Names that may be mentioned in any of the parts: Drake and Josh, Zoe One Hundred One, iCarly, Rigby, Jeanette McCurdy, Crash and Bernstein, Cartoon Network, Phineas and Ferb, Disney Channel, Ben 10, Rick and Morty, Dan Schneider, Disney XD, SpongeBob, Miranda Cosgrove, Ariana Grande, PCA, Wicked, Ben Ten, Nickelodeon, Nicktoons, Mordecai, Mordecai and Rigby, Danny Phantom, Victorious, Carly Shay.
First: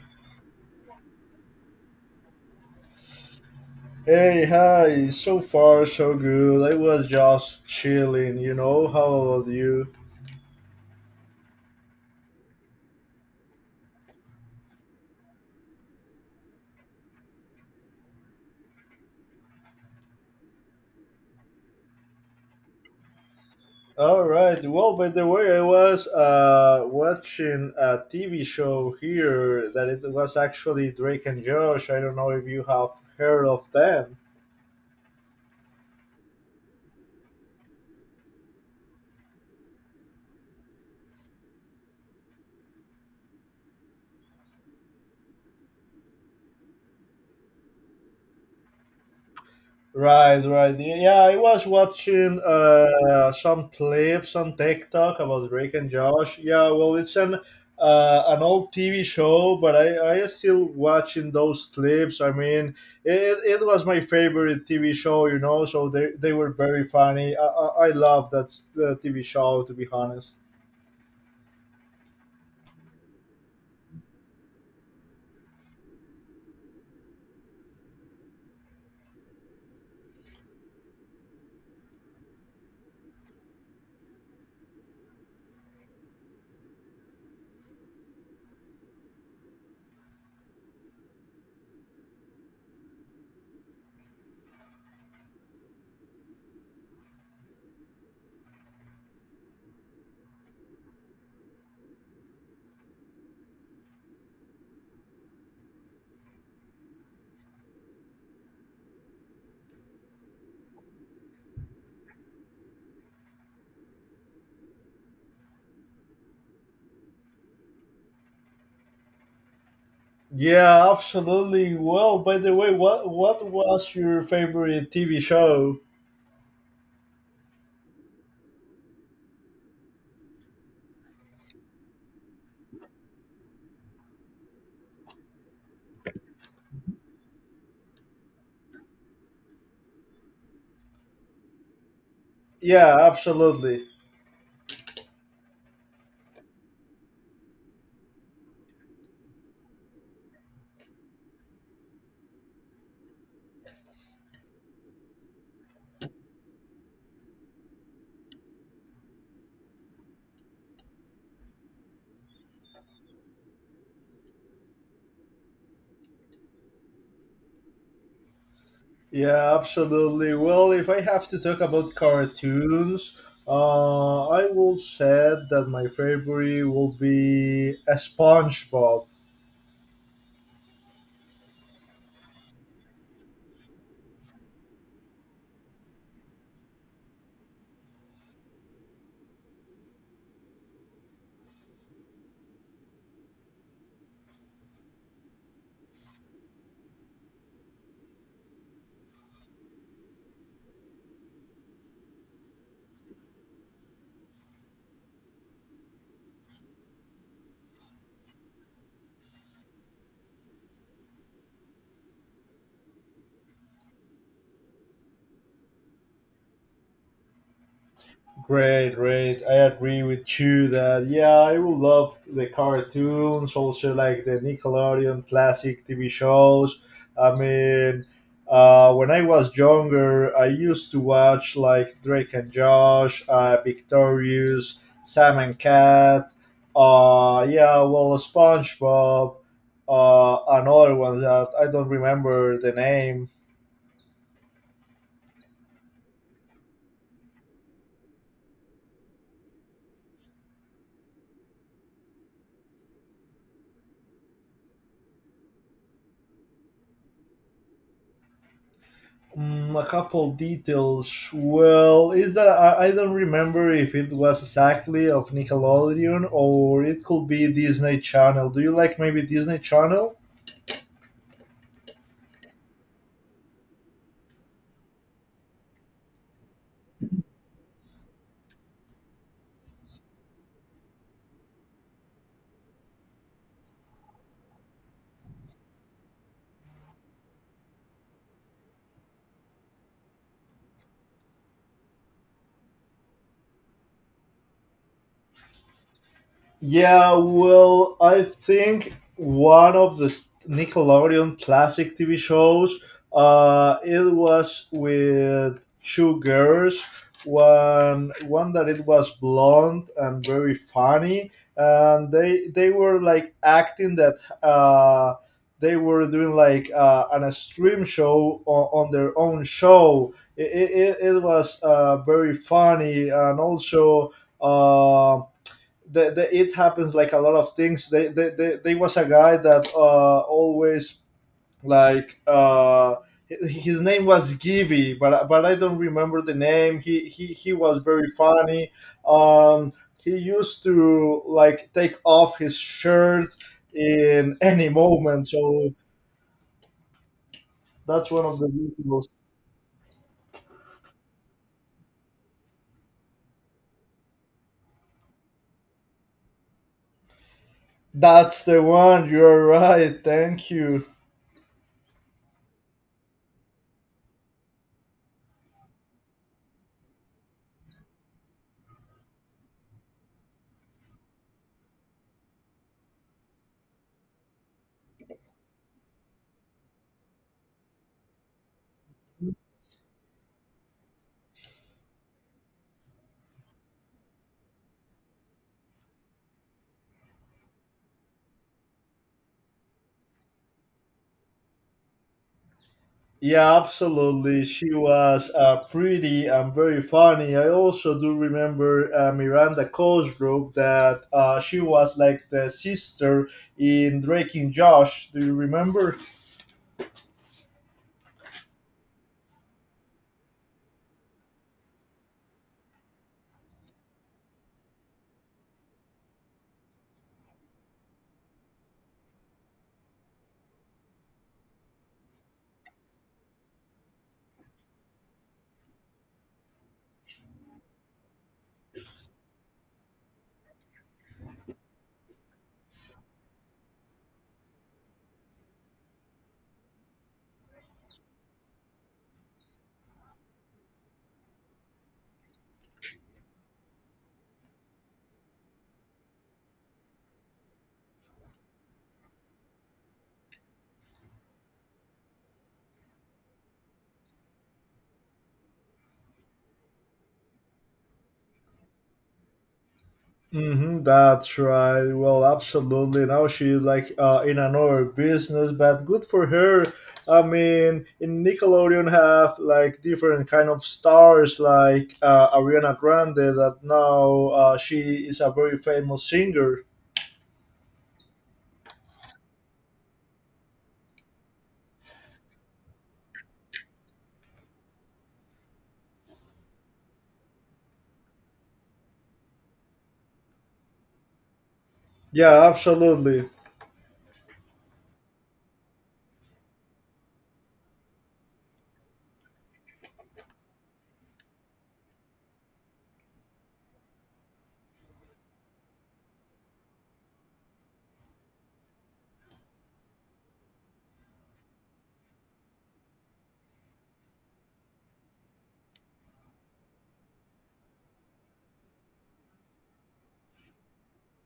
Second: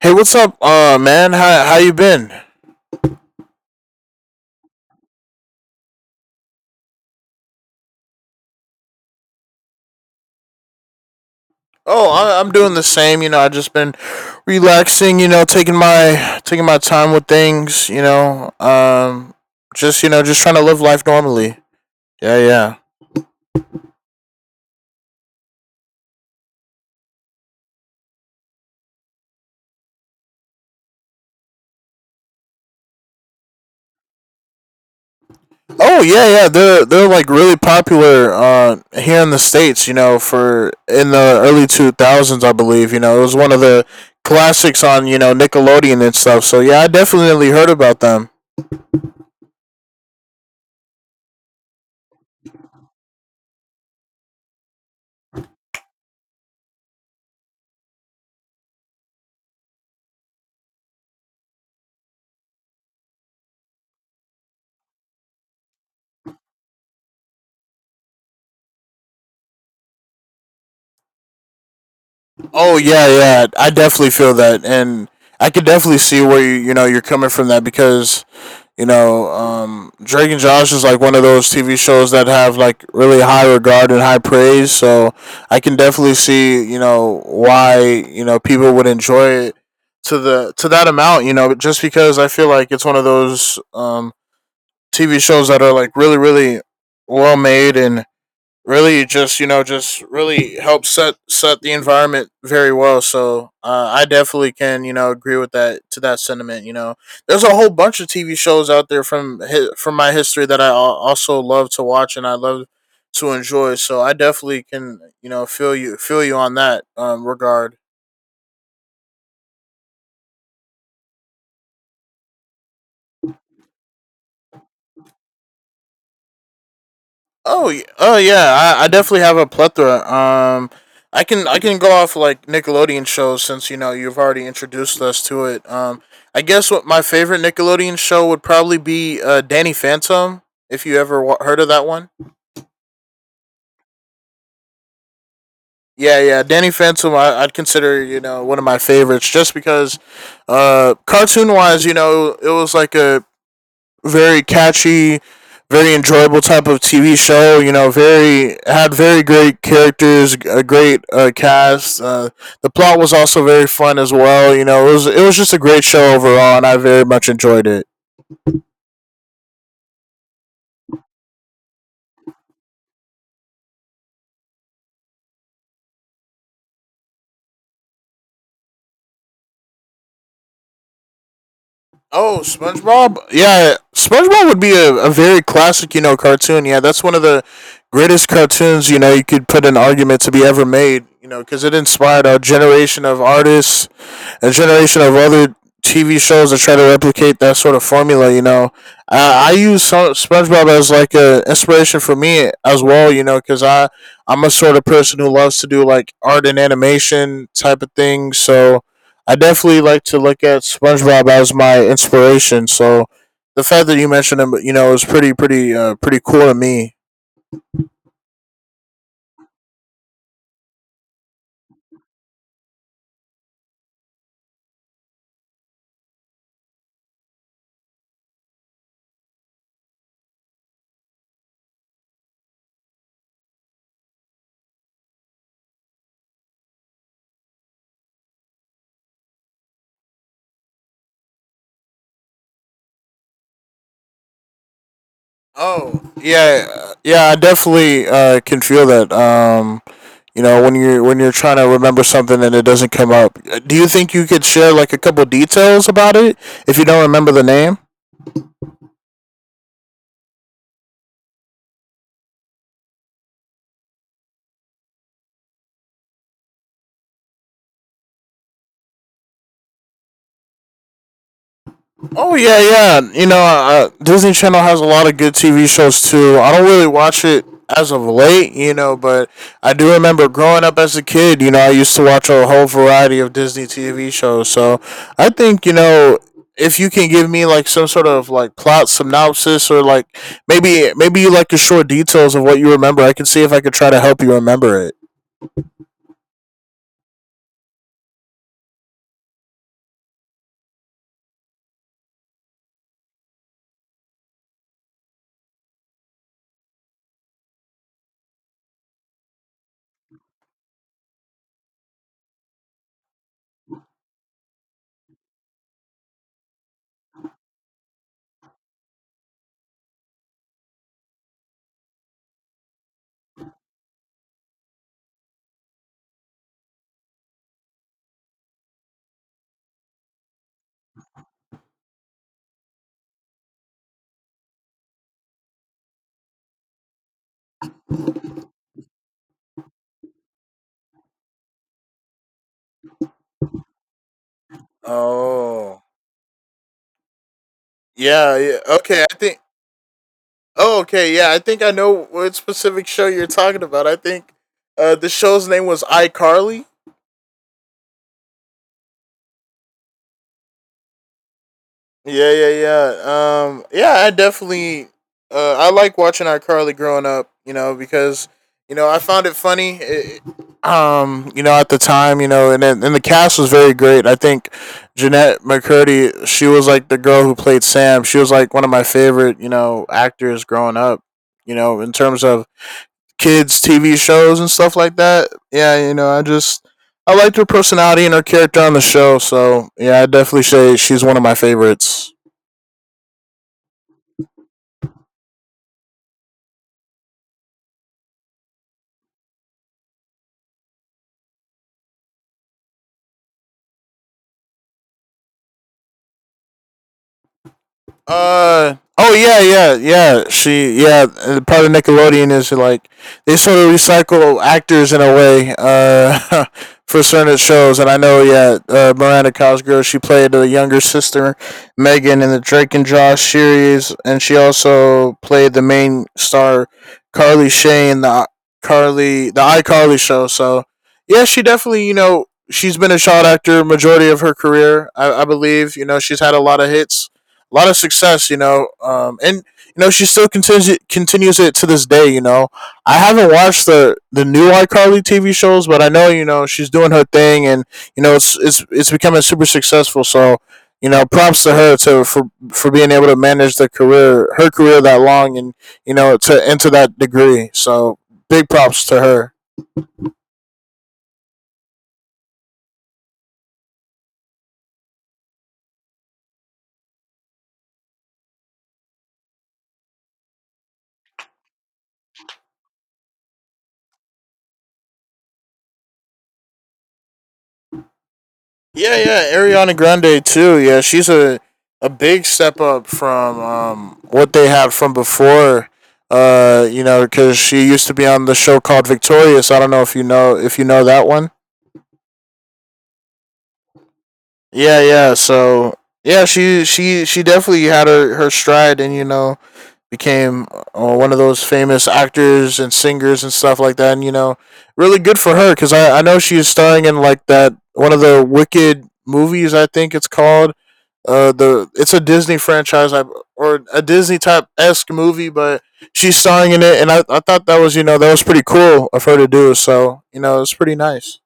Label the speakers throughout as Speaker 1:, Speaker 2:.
Speaker 1: Hey, what's up, man? How you been?
Speaker 2: Hey, hi. So far, so good. I was just chilling, you know. How about you?
Speaker 1: Oh, I'm doing the same. You know, I just been relaxing. You know, taking my time with things. Just just trying to live life normally. Yeah, yeah.
Speaker 2: All right. Well, by the way, I was watching a TV show here that it was actually Drake and Josh. I don't know if you have heard of them.
Speaker 1: Oh, yeah, yeah. They're like really popular here in the states. You know, for in the early two thousands, I believe. You know, it was one of the classics on Nickelodeon and stuff. So yeah, I definitely heard about them.
Speaker 2: Right, right. Yeah, I was watching some clips on TikTok about Drake and Josh. Yeah, well, it's an old TV show, but I still watching those clips. I mean, it was my favorite TV show, you know. So they were very funny. I love that the TV show, to be honest.
Speaker 1: Oh yeah, yeah. I definitely feel that, and I could definitely see where you're coming from that because Drake and Josh is like one of those TV shows that have like really high regard and high praise. So I can definitely see why people would enjoy it to that amount. You know, just because I feel like it's one of those TV shows that are like really well made and really just just really helps set the environment very well. So I definitely can agree with that, to that sentiment. There's a whole bunch of TV shows out there from my history that also love to watch and I love to enjoy. So I definitely can feel you on that regard.
Speaker 2: Yeah, absolutely. Well, by the way, what was your favorite TV show?
Speaker 1: Oh yeah, I definitely have a plethora. I can go off like Nickelodeon shows since you've already introduced us to it. I guess what my favorite Nickelodeon show would probably be Danny Phantom. If you ever wa heard of that one,
Speaker 2: Yeah, absolutely.
Speaker 1: yeah, yeah, Danny Phantom, I'd consider one of my favorites just because, cartoon wise, you know, it was like a very catchy, very enjoyable type of TV show. You know, very great characters, a great cast. The plot was also very fun as well. You know, it was just a great show overall, and I very much enjoyed it.
Speaker 2: Yeah, absolutely. Well, if I have to talk about cartoons, I will say that my favorite will be a SpongeBob.
Speaker 1: Oh, SpongeBob. Yeah, SpongeBob would be a very classic, you know, cartoon. Yeah, that's one of the greatest cartoons, you know, you could put an argument to be ever made, you know, because it inspired a generation of artists, a generation of other TV shows that try to replicate that sort of formula. You know, SpongeBob as like a inspiration for me as well. You know, because I'm a sort of person who loves to do like art and animation type of thing. So I definitely like to look at SpongeBob as my inspiration. So the fact that you mentioned him, you know, is pretty cool to me.
Speaker 2: Great, great. I agree with you that yeah, I would love the cartoons, also like the Nickelodeon classic TV shows. I mean, when I was younger, I used to watch like Drake and Josh, Victorious, Sam and Cat. Yeah, well, SpongeBob, and other ones that I don't remember the name.
Speaker 1: Oh, yeah, yeah, I definitely can feel that. When you're trying to remember something and it doesn't come up, do you think you could share like a couple details about it if you don't remember the name?
Speaker 2: A couple details. Well, is that I don't remember if it was exactly of Nickelodeon or it could be Disney Channel. Do you like maybe Disney Channel?
Speaker 1: Oh yeah, yeah. You know, Disney Channel has a lot of good TV shows too. I don't really watch it as of late, you know, but I do remember growing up as a kid. You know, I used to watch a whole variety of Disney TV shows. So I think you know. If you can give me like some sort of like plot synopsis or like maybe like a short details of what you remember, I can see if I could try to help you remember it.
Speaker 2: Yeah, well, I think one of the Nickelodeon classic TV shows. It was with two girls. One that it was blonde and very funny, and they were like acting that they were doing like an extreme show on their own show. It was very funny and also. Um, the it happens like a lot of things. They was a guy that always like his name was Givy, but I don't remember the name. He was very funny. Um, he used to like take off his shirt in any moment. So
Speaker 1: Oh,
Speaker 2: that's one
Speaker 1: yeah,
Speaker 2: of the
Speaker 1: yeah. Okay,
Speaker 2: details.
Speaker 1: I think oh, okay, yeah, I think I know what specific show you're talking about. I think the show's name was iCarly.
Speaker 2: That's the one. You're right. Thank you.
Speaker 1: Yeah, yeah, yeah. Yeah, I definitely, I like watching iCarly growing up. You know, because I found it funny. It, you know, at the time, you know, and the cast was very great. I think Jeanette McCurdy, she was like the girl who played Sam. She was like one of my favorite, you know, actors growing up. You know, in terms of kids TV shows and stuff like that. Yeah, you know, I just I liked her personality and her character on the show, so yeah, I definitely say she's one of my favorites.
Speaker 2: Yeah, absolutely. She was pretty and very funny. I also do remember Miranda Cosgrove that she was like the sister in Drake and Josh. Do you remember?
Speaker 1: Oh yeah yeah yeah she yeah, part of Nickelodeon is like they sort of recycle actors in a way for certain shows. And I know, yeah, Miranda Cosgrove, she played the younger sister Megan in the Drake and Josh series, and she also played the main star Carly Shay in the Carly the iCarly show. So yeah, she definitely, you know, she's been a child actor majority of her career. I believe, you know, she's had a lot of hits, a lot of success, you know. And you know she still continues it to this day. You know, I haven't watched the new iCarly TV shows, but I know you know she's doing her thing, and you know it's becoming super successful. So you know, props to her to for being able to manage the career her career that long, and you know to into that degree. So big props to her.
Speaker 2: Mm-hmm, that's right. Well, absolutely. Now she's like in another business, but good for her. I mean, in Nickelodeon have like different kind of stars, like Ariana Grande, that now she is a very famous singer.
Speaker 1: Yeah, yeah, Ariana Grande too. Yeah, she's a big step up from what they had from before. You know, because she used to be on the show called Victorious. I don't know if you know that one.
Speaker 2: Yeah, absolutely.
Speaker 1: Yeah, yeah. So yeah, she definitely had her stride, and you know became one of those famous actors and singers and stuff like that. And you know, really good for her because I know she's starring in like that one of the Wicked movies. I think it's called uh, the it's a Disney franchise or a Disney type esque movie, but she's starring in it, and I thought that was you know that was pretty cool of her to do. So you know it's pretty nice.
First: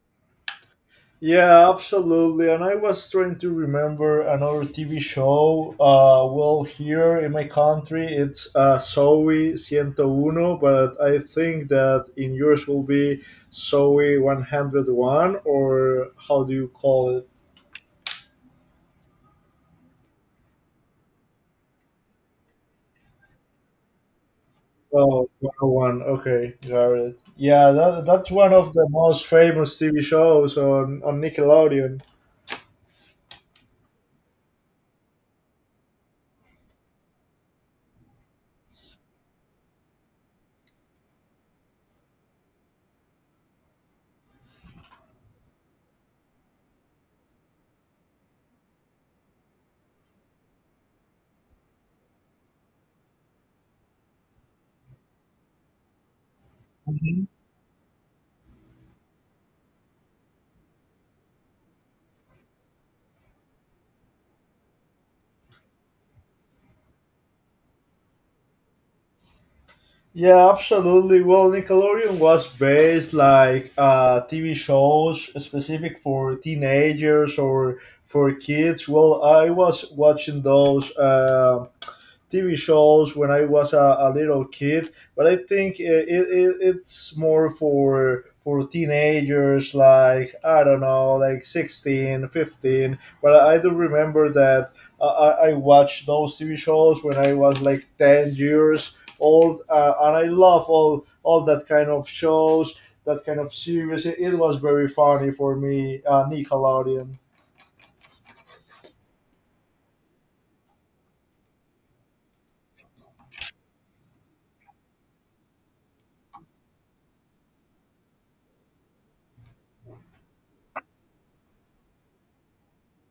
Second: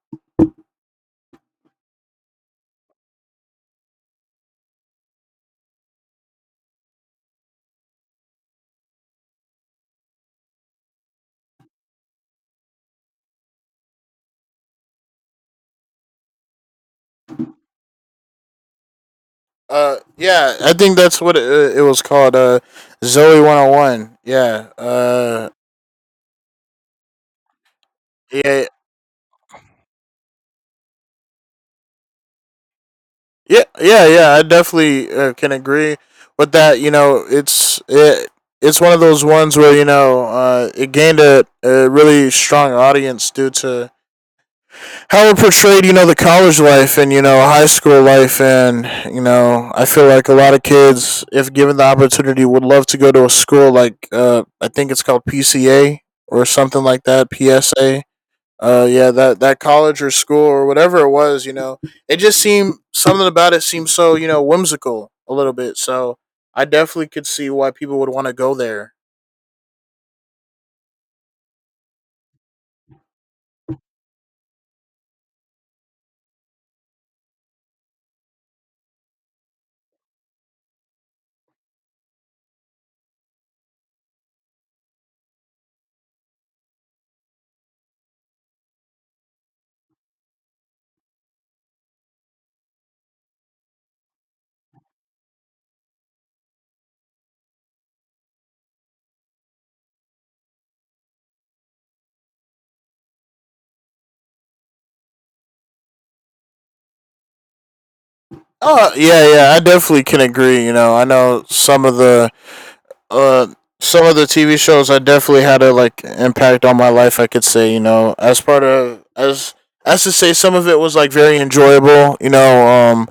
Speaker 2: Yeah, absolutely. And I was trying to remember another TV show. Well, here in my country, it's Zoe 101, but I think that in yours will be Zoe 101, or how do you call it?
Speaker 1: Yeah, I think that's what it was called. Zoe 101. Yeah.
Speaker 2: Oh, 101. Okay, got it. Yeah, that's one
Speaker 1: Yeah,
Speaker 2: of the most famous TV shows on Nickelodeon.
Speaker 1: Yeah, yeah, yeah. I definitely can agree with that. You know, it's one of those ones where you know it gained a really strong audience due to how it portrayed, you know, the college life and you know high school life, and you know, I feel like a lot of kids, if given the opportunity, would love to go to a school like I think it's called PCA or something like that, PSA, yeah, that college or school or whatever it was, you know, it just seemed something about it seemed so you know whimsical a little bit. So I definitely could see why people would want to go there.
Speaker 2: Yeah, absolutely. Well, Nickelodeon was based like TV shows specific for teenagers or for kids. Well, I was watching those TV shows when I was a little kid, but I think it's more for teenagers like I don't know like 16, 15. But I do remember that I watched those TV shows when I was like 10 years old, and I love all that kind of shows that kind of series. It was very funny for me. Nickelodeon.
Speaker 1: Oh yeah, yeah, I definitely can agree. You know, I know uh, some of the TV shows I definitely had a like impact on my life, I could say, you know, as part of as to say. Some of it was like very enjoyable. You know,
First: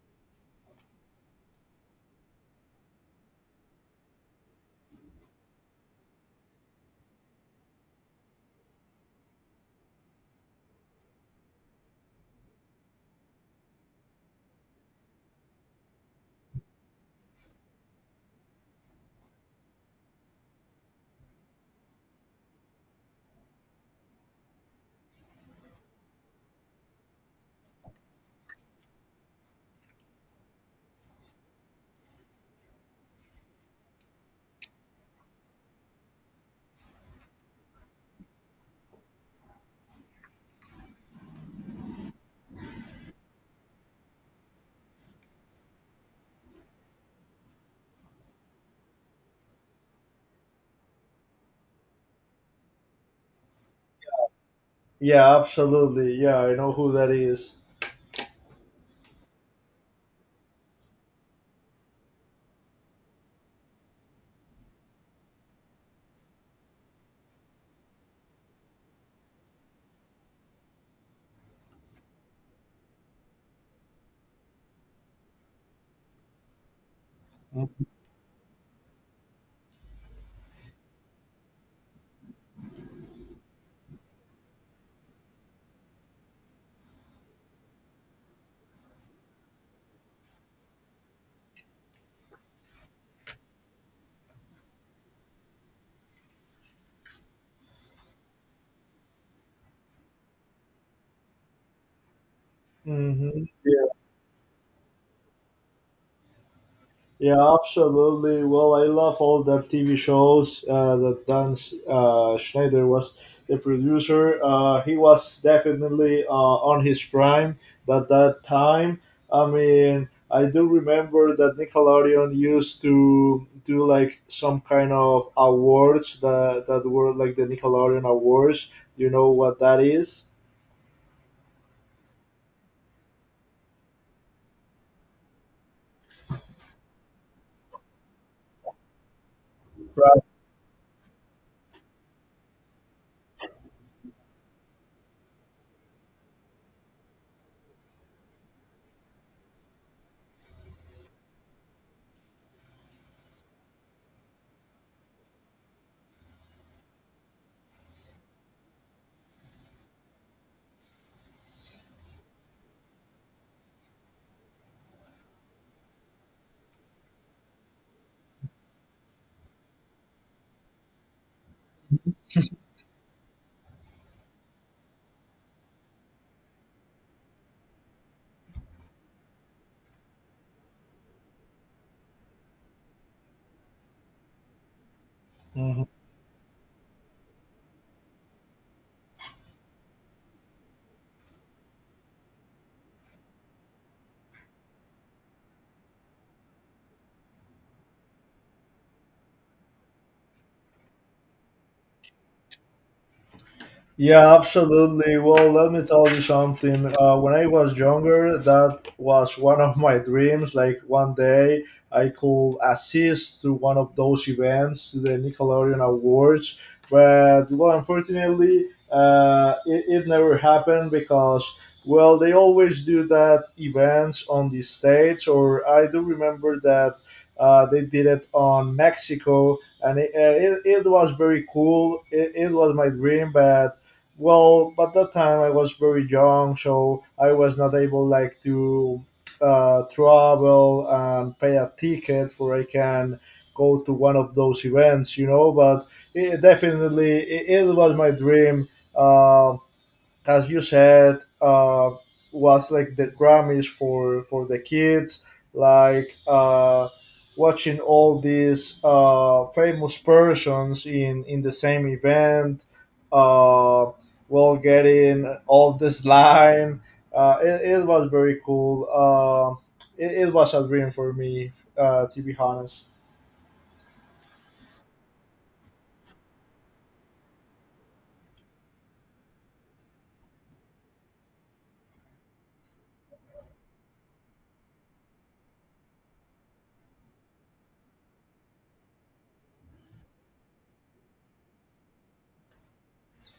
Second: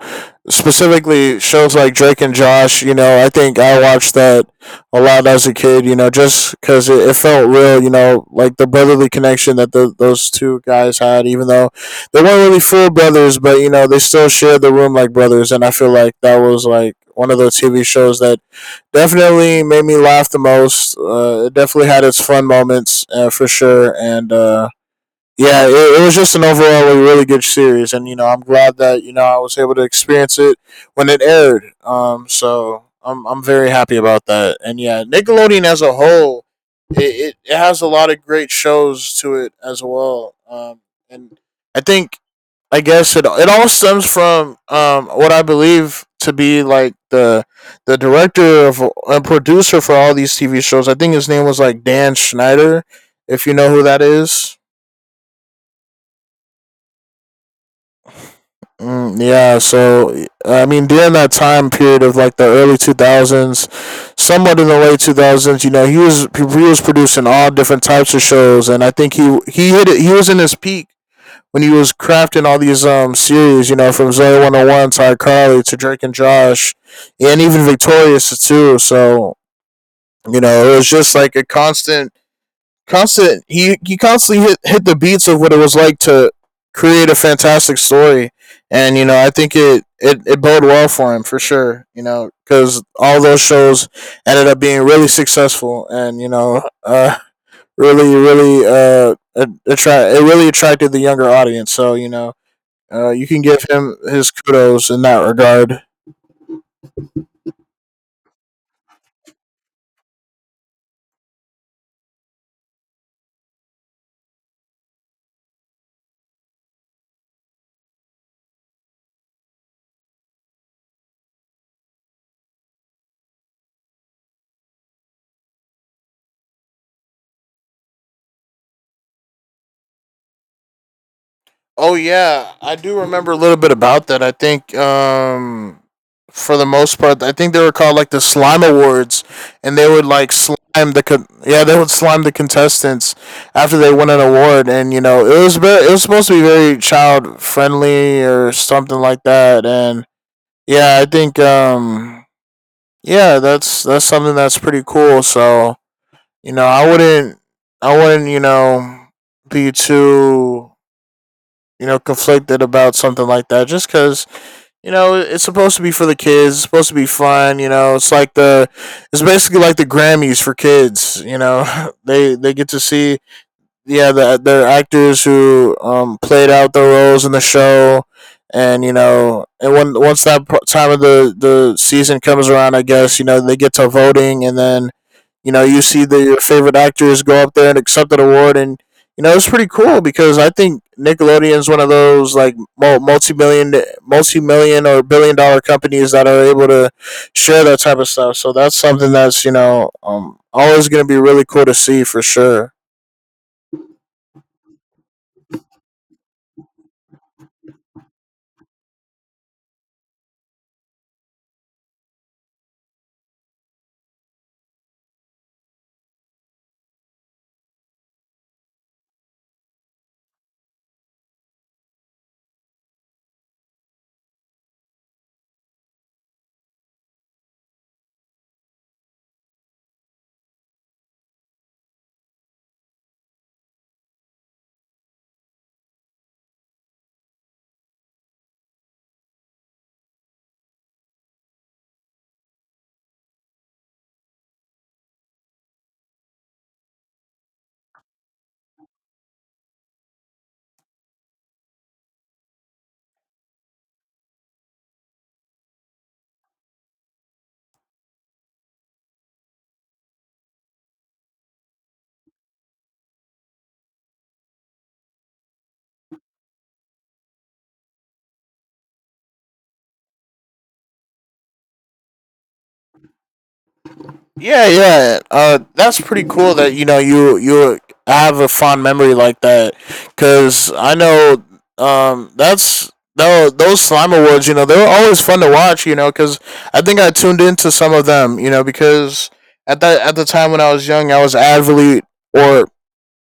Speaker 1: specifically shows like Drake and Josh. You know, I think I watched that a lot as a kid. You know, just because it felt real. You know, like the brotherly connection that those two guys had, even though they weren't really full brothers, but you know, they still shared the room like brothers. And I feel like that was like one of those TV shows that definitely made me laugh the most. It definitely had its fun moments for sure, and yeah, it was just an overall a really good series, and you know I'm glad that you know I was able to experience it when it aired. So I'm very happy about that, and yeah, Nickelodeon as a whole, it has a lot of great shows to it as well. And I think I guess it all stems from what I believe to be like the director of and producer for all these TV shows. I think his name was like Dan Schneider, if you know who that is.
Speaker 2: Yeah, absolutely. Yeah, I know who that is.
Speaker 1: Mm, yeah, so I mean, during that time period of like the early two thousands, somewhat in the late two thousands, you know, he was producing all different types of shows, and I think he hit it. He was in his peak when he was crafting all these series, you know, from Zoe 101 to iCarly to Drake and Josh, and even Victorious too. So you know, it was just like a constant constant he constantly hit the beats of what it was like to create a fantastic story. And you know I think it bode well for him for sure, you know, because all those shows ended up being really successful. And you know, really really attract it really attracted the younger audience, so you know, you can
Speaker 2: Mm-hmm.
Speaker 1: give him his kudos in that regard.
Speaker 2: Yeah, absolutely. Well, I love all the TV shows that Dan Schneider was the producer. He was definitely on his prime at that time. I mean, I do remember that Nickelodeon used to do like some kind of awards that were like the Nickelodeon Awards. You know what that is?
Speaker 1: Oh yeah, I do remember a little bit about that. I think for the most part, I think they were called like the slime awards, and they would like slime yeah, they would slime the contestants after they won an award. And you know, it was supposed to be very child friendly or something like that. And yeah, I think yeah, that's something that's pretty cool. So, you know, I wouldn't, you know, be too you know, conflicted about something like that, just because, you know, it's supposed to be for the kids. It's supposed to be fun. You know, it's basically like the Grammys for kids. You know, they get to see, yeah, the actors who played out their roles in the show. And, you know, and once that time of the season comes around, I guess, you know, they get to voting. And then you know, you
Speaker 2: Mm-hmm.
Speaker 1: see your favorite actors go up there and accept an award. And you know, it's pretty cool because I think Nickelodeon's one of those like multi million or billion dollar companies that are able to share that type of stuff. So that's something that's, you know, always going to be really cool to see for sure.
Speaker 2: Yeah, absolutely. Well, let me tell you something. When I was younger, that was one of my dreams. Like one day, I could assist to one of those events, to the Nickelodeon Awards. But well, unfortunately, it, it never happened because well, they always do that events on the states, or I do remember that they did it on Mexico, and it was very cool. It was my dream, but well at that time I was very young so I was not able like to travel and pay a ticket for I can go to one of those events, but it, definitely it, it was my dream, uh, as you said, was like the Grammys for the kids, like watching all these famous persons in the same event, uh, well, getting all this line. It was very cool. It was a dream for me, to be honest.
Speaker 1: Yeah, yeah. That's pretty cool that you know you have a fond memory like that. Cause I know that's no those slime awards. You know they were always fun to watch. You know, cause I think I tuned into some of them. You know, because at the time when I was young, I was avidly or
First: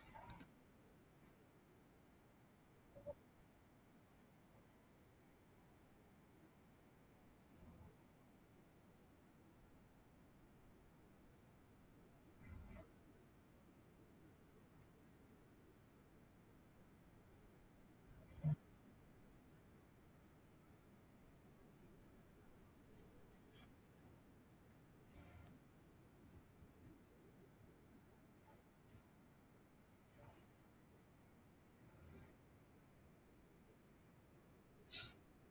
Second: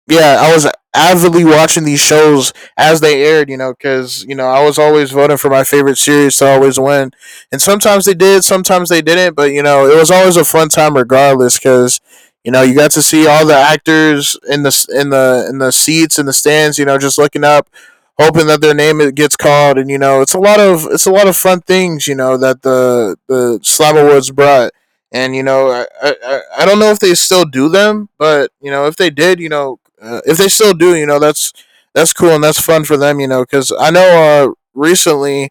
Speaker 1: yeah, I was avidly watching these shows as they aired, you know, because, you know, I was always voting for my favorite series to always win. And sometimes they did, sometimes they didn't, but, you know, it was always a fun time regardless because. You know, you got to see all the actors in the in the seats in the stands. You know, just looking up, hoping that their name it gets called. And you know, it's a lot of fun things. You know that the Slam Awards brought, and you know, I don't know if they still do them, but you know, if they did, you know, if they still do, you know, that's cool and that's fun for them, you know, because I know recently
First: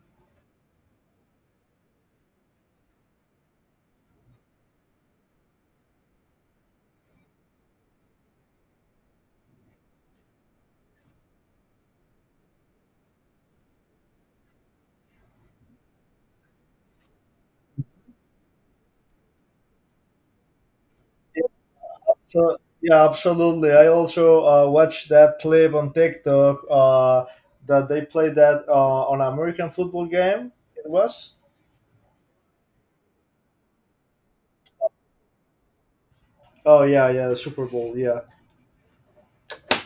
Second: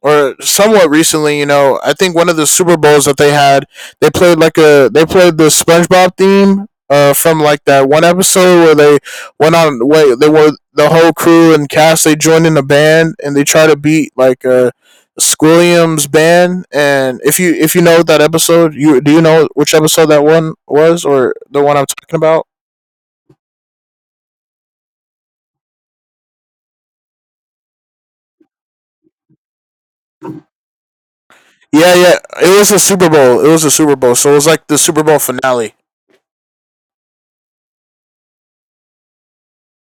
Speaker 1: or somewhat recently, you know, I think one of the Super Bowls that they had, they played like a they played the SpongeBob theme from like that one episode where they went on wait they were the whole crew and cast, they joined in a band, and they try to beat like a Squilliam's band. And if you know that episode, you do you know which episode that one was, or the one I'm talking about?
Speaker 2: So yeah, absolutely. I also watched that clip on TikTok that they played that on an American football game. It was.
Speaker 1: Yeah, yeah. It was a Super Bowl. It was a Super Bowl. So it was like the Super Bowl finale.
Speaker 2: Oh yeah, yeah, the Super Bowl. Yeah.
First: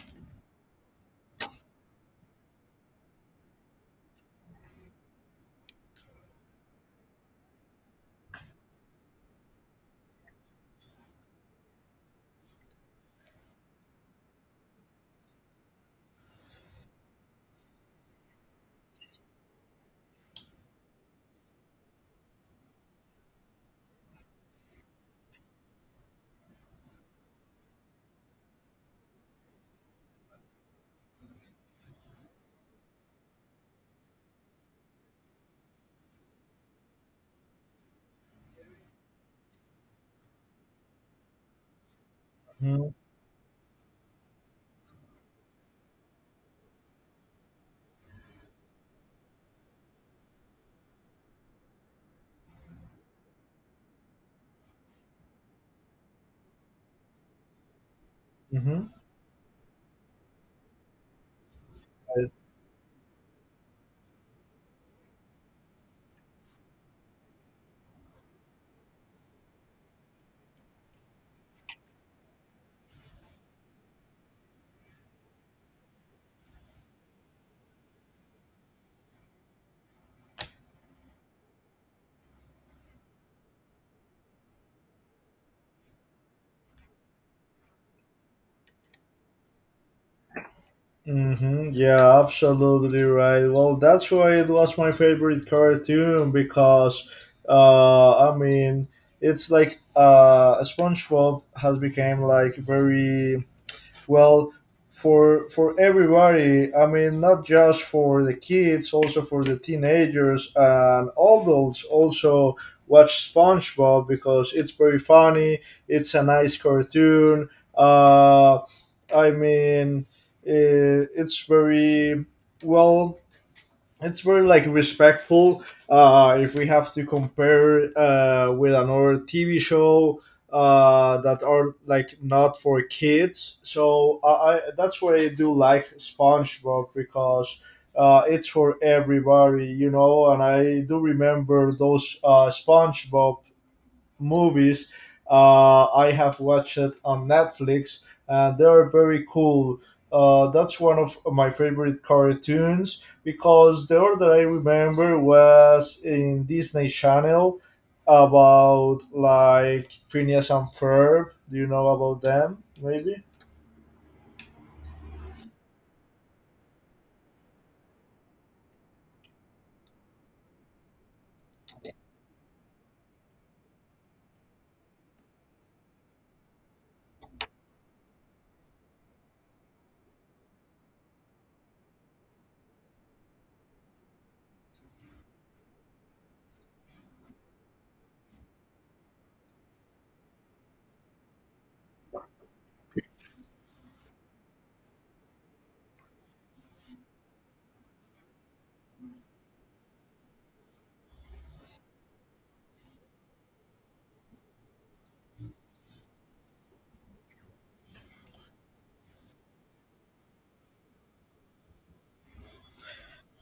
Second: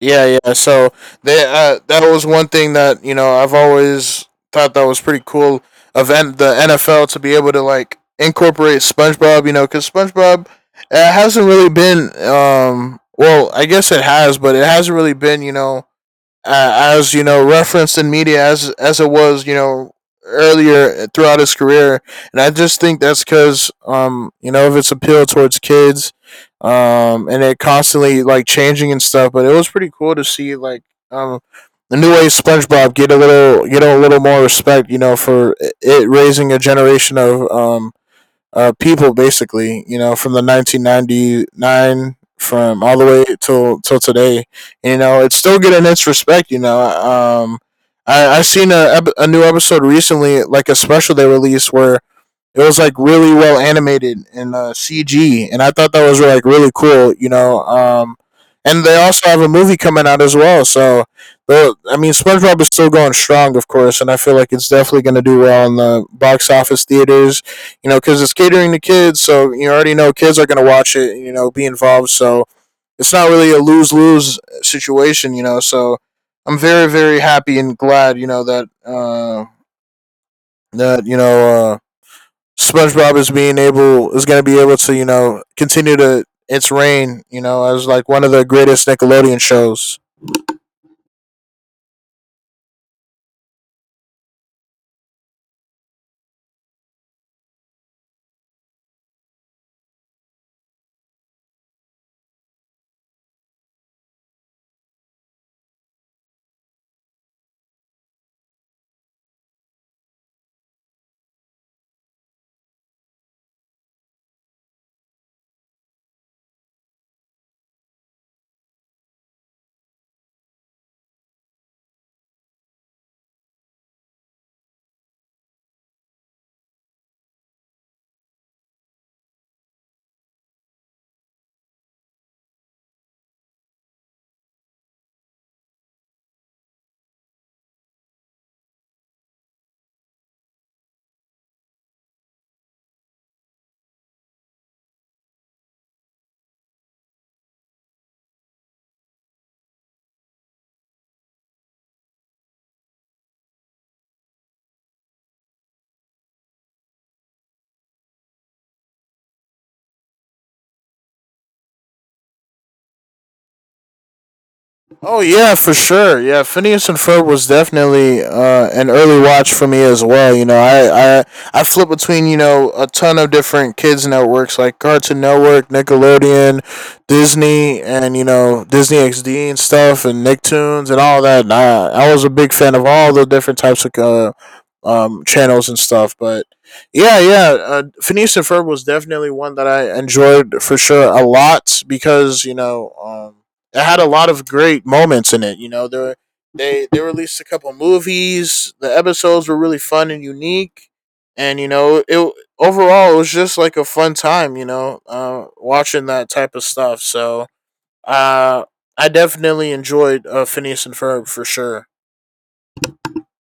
Speaker 1: Yeah, yeah. So they that was one thing that you know I've always thought that was pretty cool of the NFL to be able to like incorporate SpongeBob. You know, because SpongeBob it hasn't really been. Well, I guess it has, but it hasn't really been. You know, as you know referenced in media as it was, you know, earlier throughout his career. And I just think that's because you know of its appeal towards kids, and it constantly like changing and stuff. But it was pretty cool to see like um the new way SpongeBob get a little, you know, a little more respect, you know, for it raising a generation of people basically, you know, from the 1999 from
Speaker 2: Mm-hmm.
Speaker 1: all the way till today. You know, it's still getting its respect. You know, I seen a new episode recently, like a special they released where it was like really well animated in CG, and I thought that was like really cool, you know. And
Speaker 2: Mm-hmm.
Speaker 1: they also have a movie coming out as well. So the I mean, SpongeBob is still going strong, of course, and I feel like it's definitely going to do well in the box office theaters, you know, because it's catering to kids, so you already know kids are going to watch it, you know, be involved. So it's not really a lose lose situation, you know. So I'm very very happy and glad, you know, that that you know. Uh, SpongeBob is going to be able to you know continue to its reign, you know, as like one of the greatest Nickelodeon shows.
Speaker 2: Mm-hmm. Yeah, absolutely right. Well, that's why it was my favorite cartoon because, I mean, it's like SpongeBob has become like very. Well, for everybody. I mean, not just for the kids, also for the teenagers and adults. Also, watch SpongeBob because it's very funny. It's a nice cartoon. Uh, I mean, eh, it's very well it's very like respectful, if we have to compare with another TV show that are like not for kids. So I that's why I do like SpongeBob because it's for everybody, and I do remember those SpongeBob movies I have watched on Netflix, and they're very cool. That's one of my favorite cartoons because the one that I remember was in Disney Channel about like Phineas and Ferb. Do you know about them? Maybe.
Speaker 1: Oh yeah, for sure. Yeah, Phineas and Ferb was definitely an early watch for me as well. You know, I flip between you know a ton of different kids networks like Cartoon Network, Nickelodeon, Disney, and you know Disney XD and stuff, and Nicktoons and all that. And I was a big fan of all the different types of channels and stuff. But yeah, yeah, Phineas and Ferb was definitely one that I enjoyed for sure a lot, because you know. It had a lot of great moments in it. You know, there they released a couple movies. The episodes were really fun and unique, and you know, it overall it was just like a fun time. You know, watching that type of stuff. So, uh, I definitely enjoyed Phineas and Ferb for sure.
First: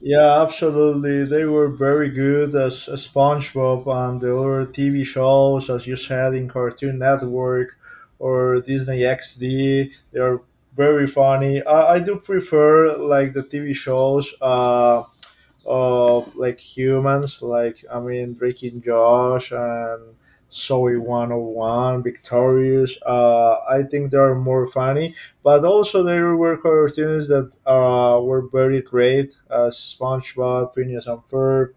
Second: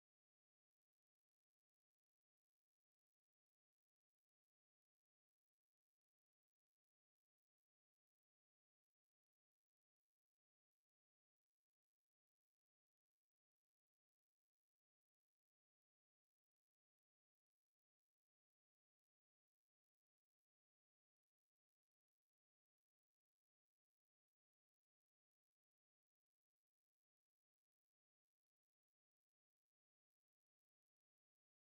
Speaker 2: Yeah, absolutely. They were very good as SpongeBob and the other TV shows, as you said, in Cartoon Network or Disney XD. They are very funny. I do prefer like the TV shows. Of like humans, like I mean Drake and Josh and Zoe 101, Victorious. I think they are more funny, but also there were cartoons that were very great, as SpongeBob, Phineas and Ferb.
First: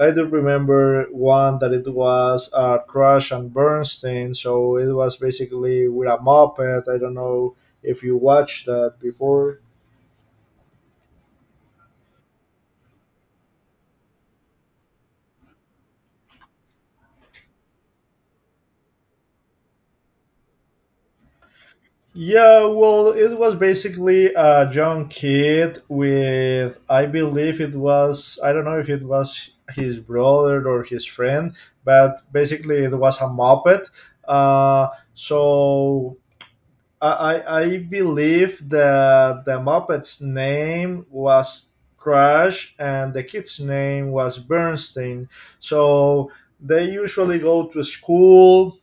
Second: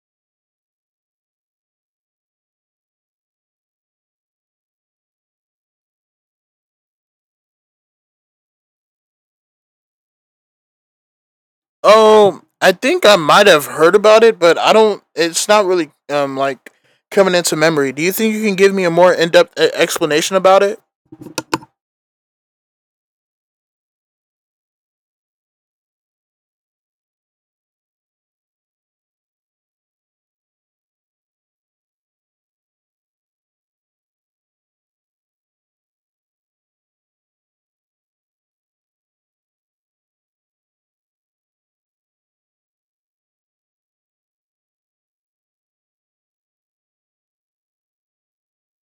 Speaker 2: I do remember one that it was Crash and Bernstein, so it was basically with a moped. I don't know if you watched that before.
Speaker 1: Oh, I think I might have heard about it, but I don't. It's not really like coming into memory. Do you think you can give me a more in depth explanation about it?
Speaker 2: Yeah, well, it was basically a young kid with, I believe it was, I don't know if it was his brother or his friend, but basically it was a Muppet. So I, I believe that the Muppet's name was Crash and the kid's name was Bernstein. So they usually go to school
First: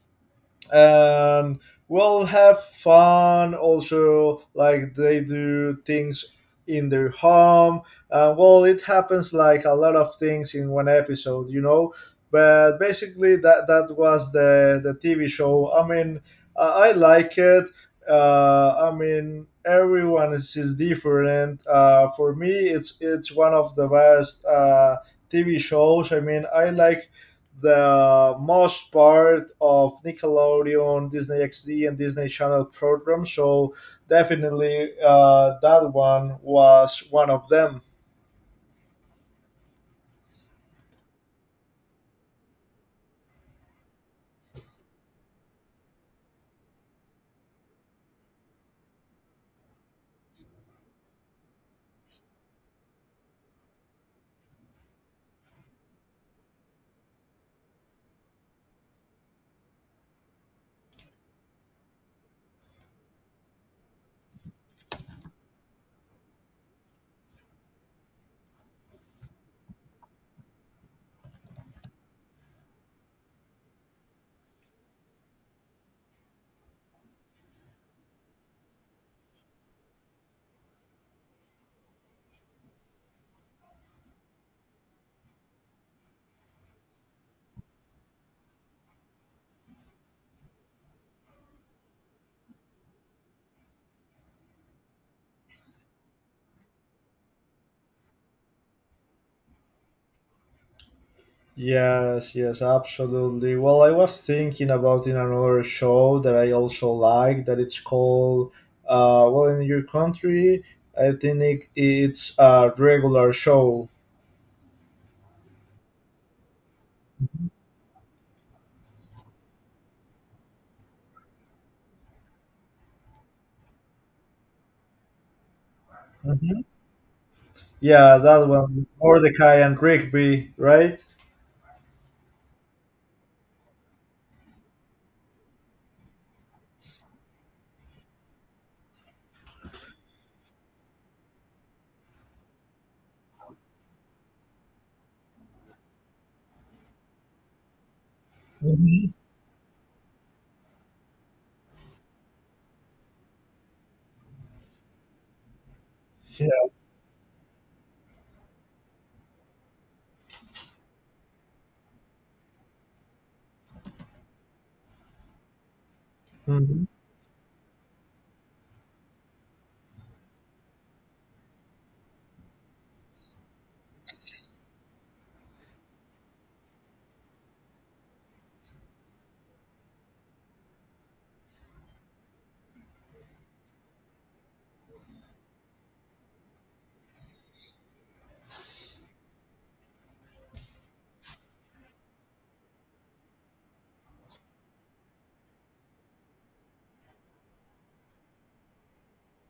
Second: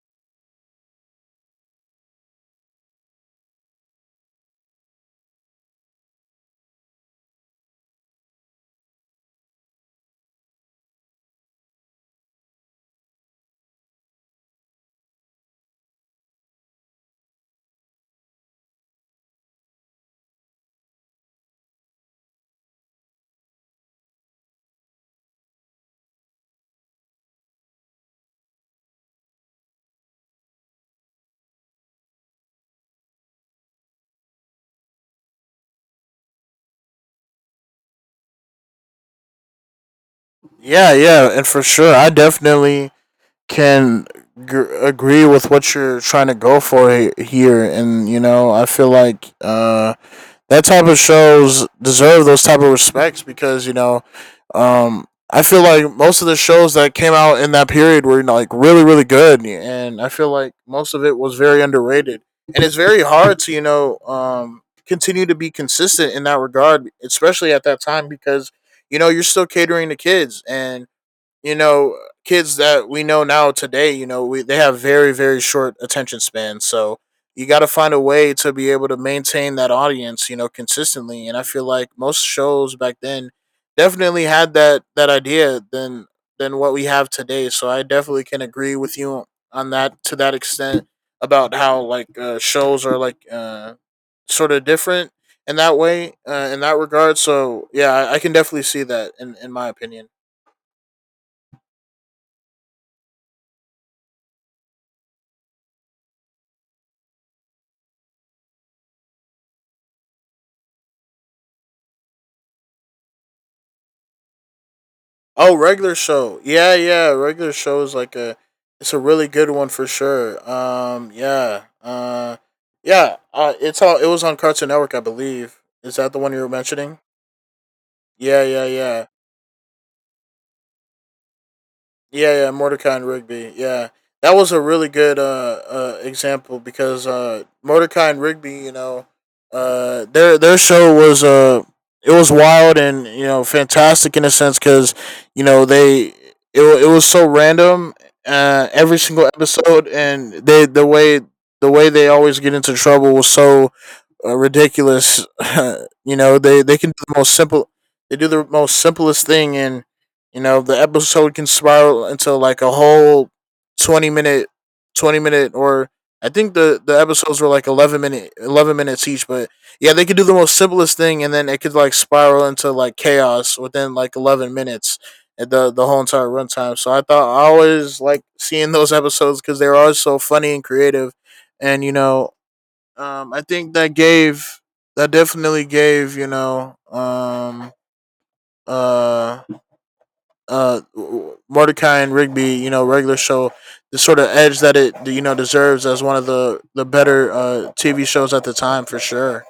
Speaker 2: and we'll have fun, also like they do things in their home, well it happens like a lot of things in one episode, but basically that was the TV show. I mean, I like it. I mean everyone is different. For me it's one of the best TV shows. I mean I like the most part of Nickelodeon, Disney XD, and Disney Channel program. So definitely, that one was one of them.
Speaker 1: Yeah, yeah, and for sure, I definitely can agree with what you're trying to go for here. And you know I feel like that type of shows deserve those type of respects, because you know um I feel like most of the shows that came out in that period were, you know, like really really good, and I feel like most of it was very underrated. And it's very hard to, you know, continue to be consistent in that regard, especially at that time, because you know you're still catering to kids. And you know kids that we know now today, you know we they have very very short attention spans. So you got to find a way to be able to maintain that audience, you know, consistently. And I feel like most shows back then definitely had that that idea than what we have today. So I definitely can agree with you on that, to that extent, about how like shows are like sort of different in that way in that regard. So yeah, I can definitely see that in my opinion.
Speaker 2: Yes, yes, absolutely. Well, I was thinking about in another show that I also like that it's called well in your country. I think it's a regular show.
Speaker 1: Oh, regular show. Yeah, yeah. Regular show is like a it's a really good one for sure. Yeah. Yeah, it's all it was on Cartoon Network, I believe. Is that the one you were
Speaker 2: Mhm.
Speaker 1: mentioning?
Speaker 2: Yeah,
Speaker 1: Yeah,
Speaker 2: that
Speaker 1: yeah,
Speaker 2: one,
Speaker 1: yeah.
Speaker 2: Mordecai and Rigby, right?
Speaker 1: Yeah, yeah, Mordecai and Rigby. Yeah, that was a really good example, because Mordecai and Rigby, you know, their show was it was wild and you know fantastic in a sense, because you know they it was so random every
Speaker 2: Mhm.
Speaker 1: single episode. And the way they always get into trouble was so ridiculous. You know
Speaker 2: Yeah.
Speaker 1: they can do the most simple the most simplest thing, and you know, the episode can spiral into like a whole 20 minute, twenty minute, or I think
Speaker 2: Mhm.
Speaker 1: the episodes were like 11 minutes each. But yeah, they could do the most simplest thing, and then it could like spiral into like chaos within like 11 minutes at the whole entire runtime. So I thought I always like seeing those episodes, because they were always so funny and creative. And you know, I think that gave that definitely gave you know uh uh, Mordecai and Rigby, you know, regular show, the sort of edge that it, you know, deserves as one of the better TV shows at the time for sure.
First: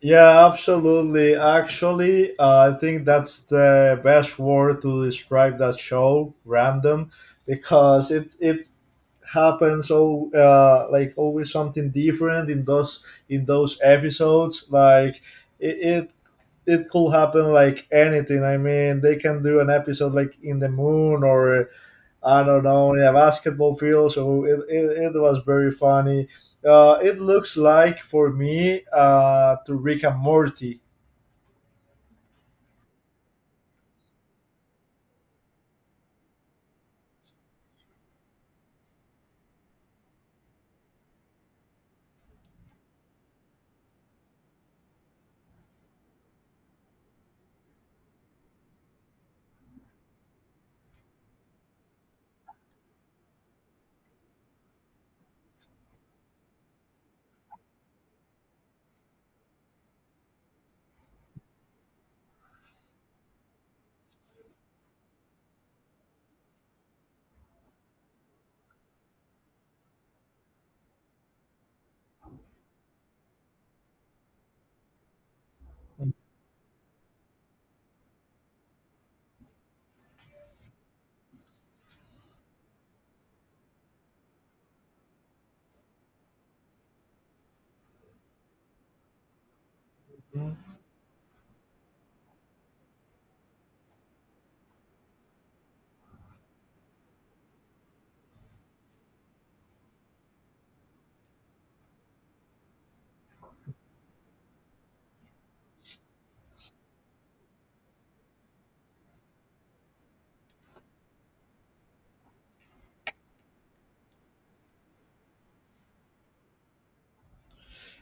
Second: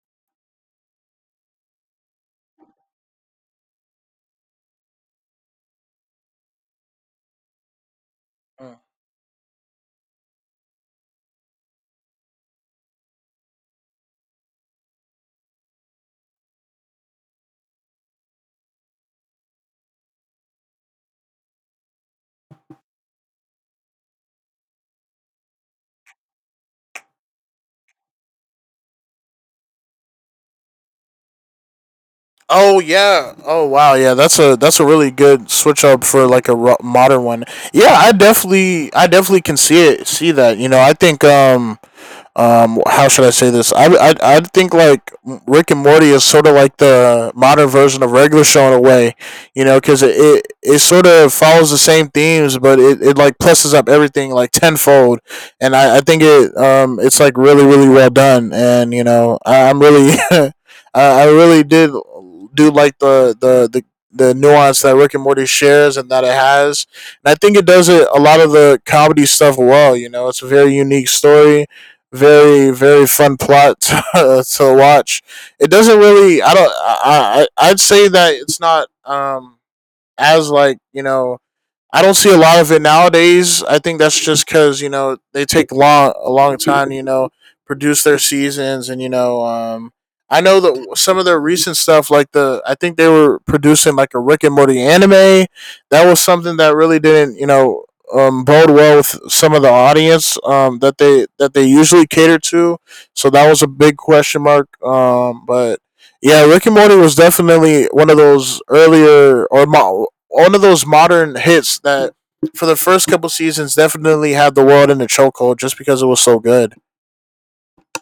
Speaker 2: Yeah, absolutely. Actually, I think that's the best word to describe that show, random, because it
Speaker 1: Mm.
Speaker 2: happens all, like always something different in those episodes. Like it, it it could happen like anything. I mean, they can do an episode like in the moon or I don't know, yeah, basketball field. So it was very funny. It looks like for me to Rick and Morty.
Speaker 1: Oh yeah. Oh wow. Yeah, that's a really good switch up for like a modern one. Yeah, I definitely can see that. You know, I think how should I say this I think like Rick and Morty is sort of like the modern version of regular show in a way, you know, because it sort of follows the same themes, but it like pluses up everything like tenfold. And I think it's like really really well done. And you know I, I'm really I really did do like the nuance that Rick and Morty shares and that it has, and I think it does it a lot of the comedy stuff well. You know, it's a very unique story, very very fun plot to, to watch. It doesn't really. I don't. I I'd say that it's not as like, you know, I don't see a lot of it nowadays. I think that's just because you know they take long a long time, you know, produce their seasons. And you know, I know
Speaker 2: Mhm.
Speaker 1: that some of their recent stuff, like the I think they were producing like a Rick and Morty anime. That was something that really didn't, you know, bode well with some of the audience, that they usually cater to. So that was a big question mark. But yeah, Rick and Morty was definitely one of those earlier or one of those modern hits that for the first couple seasons definitely had the world in a chokehold just because it was so good.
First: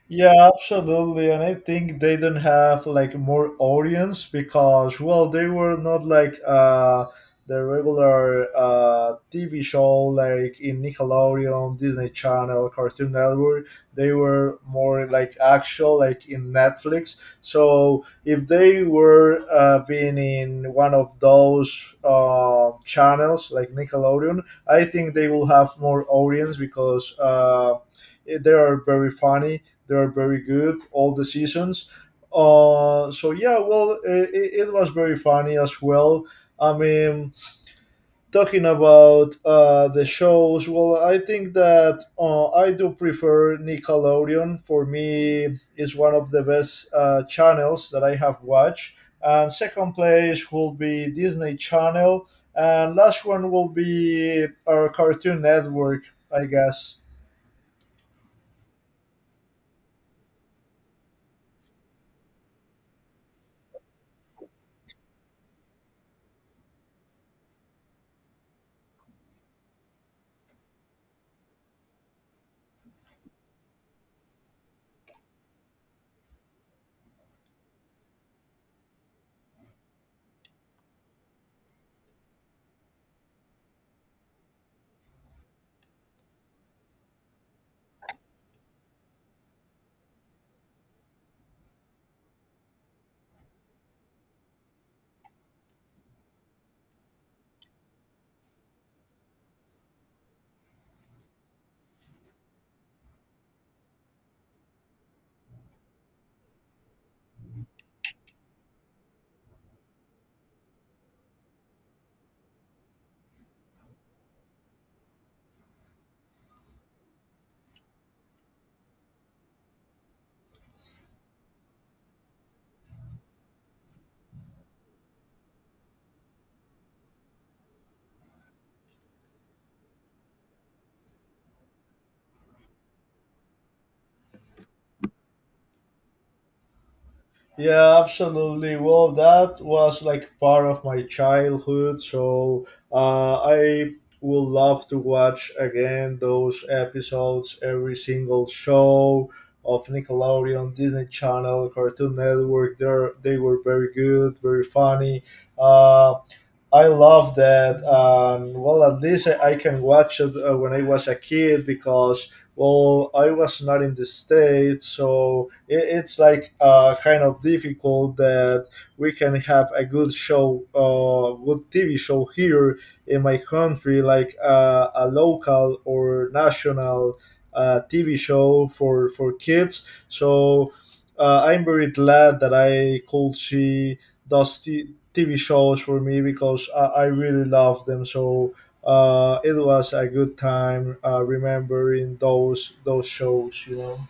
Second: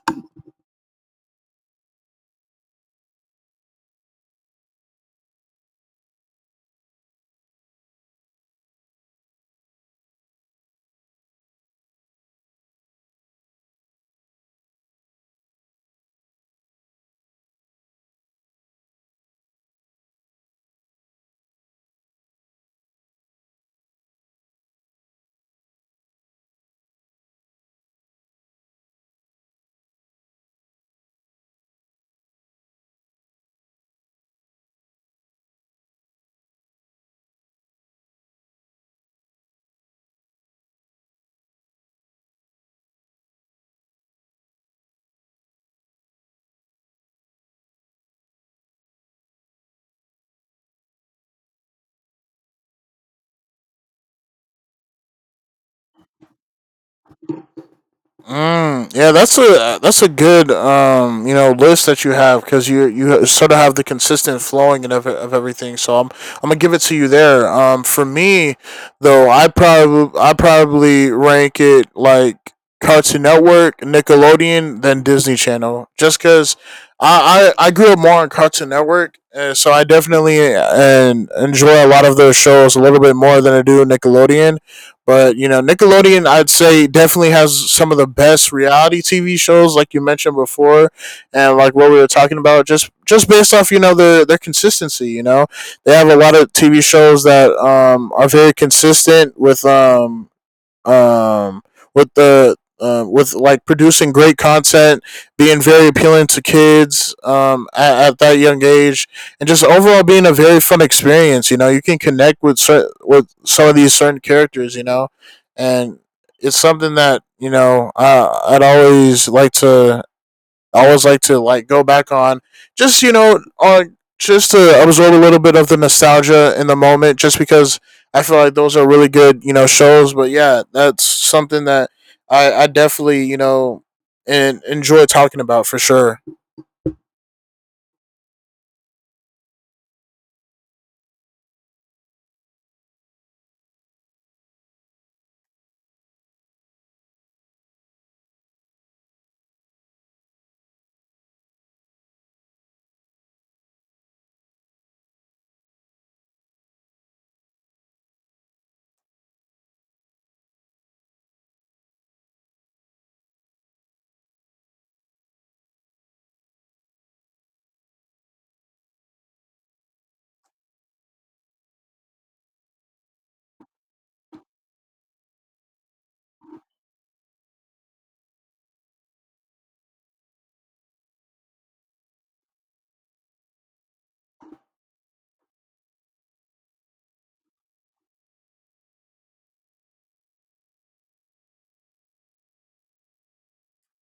Speaker 2: Yeah, absolutely. And I think they do not have like more audience because well, they were not like the regular TV show like in Nickelodeon, Disney Channel, Cartoon Network. They were more like actual like in Netflix. So if they were being in one of those channels like Nickelodeon, I think they will have more audience because they are very funny. They are very good all the seasons. So yeah, well, it was very funny as well. I mean, talking about the shows, well, I think that I do prefer Nickelodeon. For me, is one of the best channels that I have watched. And second place will be Disney Channel, and last one will be our Cartoon Network, I guess.
Speaker 1: Mm, yeah, that's a good you know list that you have, because you sort of have the consistent flowing and of everything. So I'm gonna give it to you there. For me though, I probably rank it like Cartoon Network, Nickelodeon, then Disney Channel, just because I grew up more on Cartoon Network, so I definitely and enjoy a lot of those shows a little bit more than I do Nickelodeon. But you know, Nickelodeon, I'd say definitely has some of the best reality TV shows, like you mentioned before, and like what we were talking about, just based off you know their consistency. You know, they have a lot of TV shows that are very consistent um, with like producing great content, being very appealing to kids at that young age, and just overall being a very fun experience. You know, you can connect with with some of these certain characters. You know, and it's something that you know I'd always like to I always like to like go back on, just you know on just to absorb a little bit of the nostalgia in the moment, just because I feel like those are really good, you know, shows. But yeah, that's something that I definitely, and enjoy talking about for sure.
Speaker 2: Yeah, absolutely. Well, that was like part of my childhood, so I would love to watch again those episodes, every single show of Nickelodeon, Disney Channel, Cartoon Network. They were very good, very funny. Um, I love that. Well, at least I can watch it when I was a kid because, well, I was not in the States, so it's like kind of difficult that we can have a good show, good TV show here in my country, like a local or national TV show for kids. So I'm very glad that I could see those TV shows for me because I really love them. So it was a good time remembering those shows. You know.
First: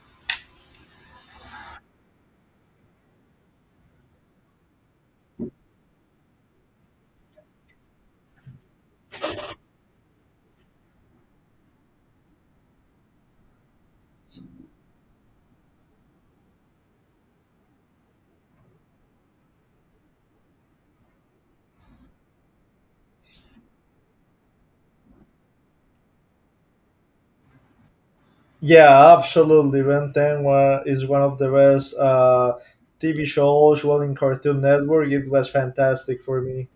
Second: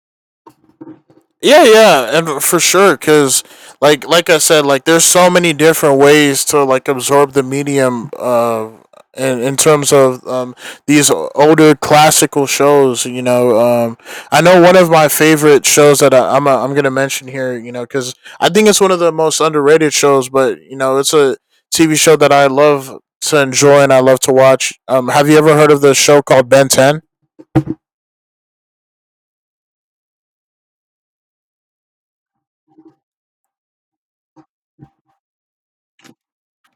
Speaker 1: Yeah, yeah, and for sure, cause like I said, like there's so many different ways to like absorb the medium. In terms of these older classical shows, you know, I know one of my favorite shows that I'm gonna mention here, you know, because I think it's one of the most underrated shows, but you know, it's a TV show that I love to enjoy and I love to watch. Have you ever heard of the show called Ben Ten?
Speaker 2: Yeah, absolutely. Ben 10 is one of the best TV shows. Well, in Cartoon Network, it was fantastic for me.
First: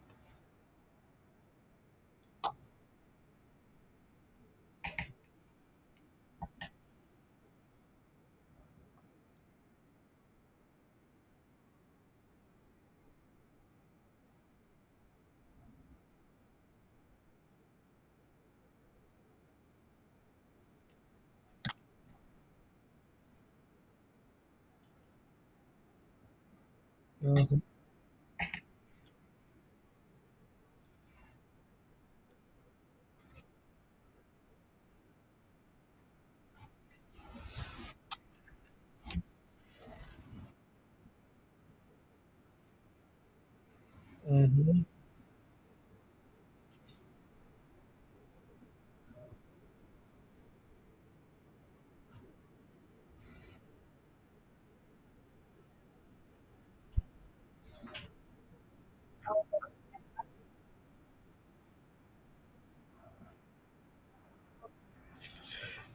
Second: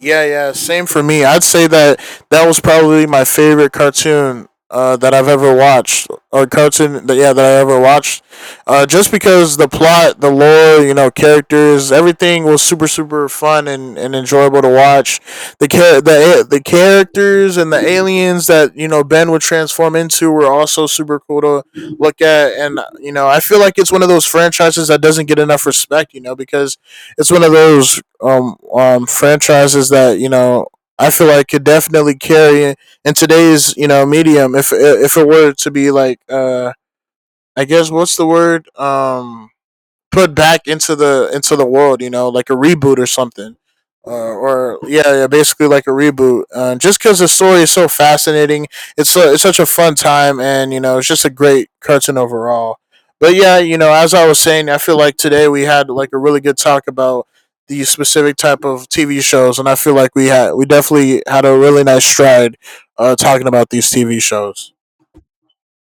Speaker 1: Yeah, yeah, same for me. I'd say that that was probably my favorite cartoon that I've ever watched, or cartoon that yeah that I ever watched, just because the plot, the lore, you know, characters, everything was super super fun and enjoyable to watch. The characters and the aliens that you know Ben would transform into were also super cool to look at. And you know I feel like it's one of those franchises that doesn't get enough respect, you know, because it's one of those franchises that you know I feel like could definitely carry in today's you know medium, if it were to be like I guess what's the word, put back into the world. You know, like a reboot or something. Or
Speaker 2: Hmm.
Speaker 1: yeah, yeah, basically like a reboot. Just because the story is so fascinating, it's it's such a fun time. And you know, it's just a great cartoon overall. But yeah, you know, as I was saying, I feel like today we had like a really good talk about these specific type of TV shows, and I feel like we definitely had a really nice stride talking about these TV shows.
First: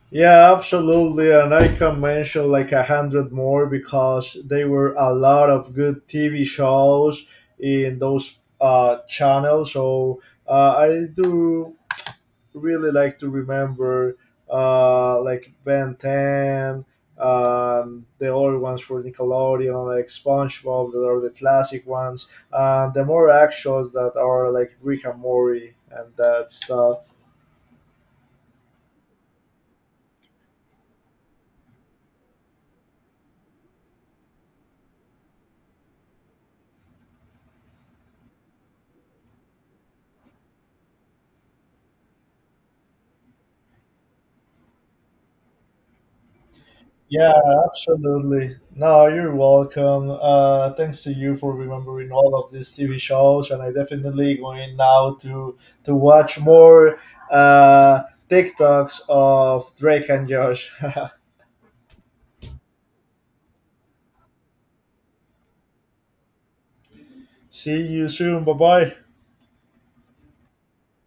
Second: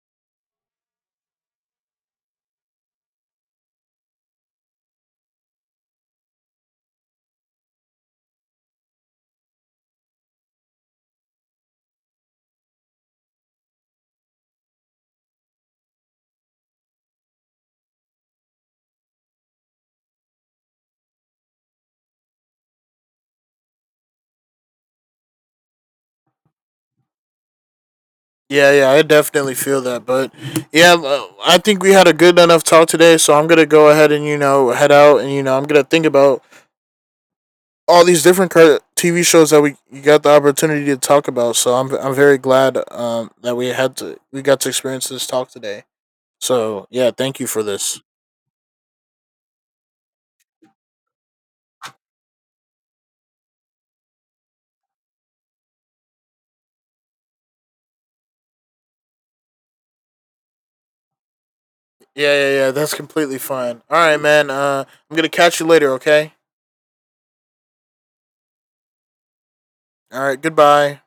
Speaker 2: Yeah, absolutely. And I can mention like 100 more because there were a lot of good TV shows in those channels. So I do really like to remember like Ben 10, the old ones for Nickelodeon, like SpongeBob, that are the classic ones, and the more actuals that are like Rick and Morty and that stuff.
Speaker 1: Yeah, yeah, I definitely feel that. But yeah, I think we had a good enough talk today. So I'm gonna go ahead and you know head out, and you know I'm gonna think about all these different TV shows that we you got the opportunity to talk about. So I'm very glad that we got to experience this talk today. So yeah,
Speaker 2: Yeah,
Speaker 1: thank you for this.
Speaker 2: absolutely. No, you're welcome. Thanks to you for remembering all of these TV shows, and I definitely going now to watch more TikToks of Drake and Josh.
Speaker 1: Yeah, yeah, yeah. That's completely fine. All right, man. I'm gonna catch you later. Okay.
Speaker 2: See you soon. Bye bye.
Speaker 1: All right. Goodbye.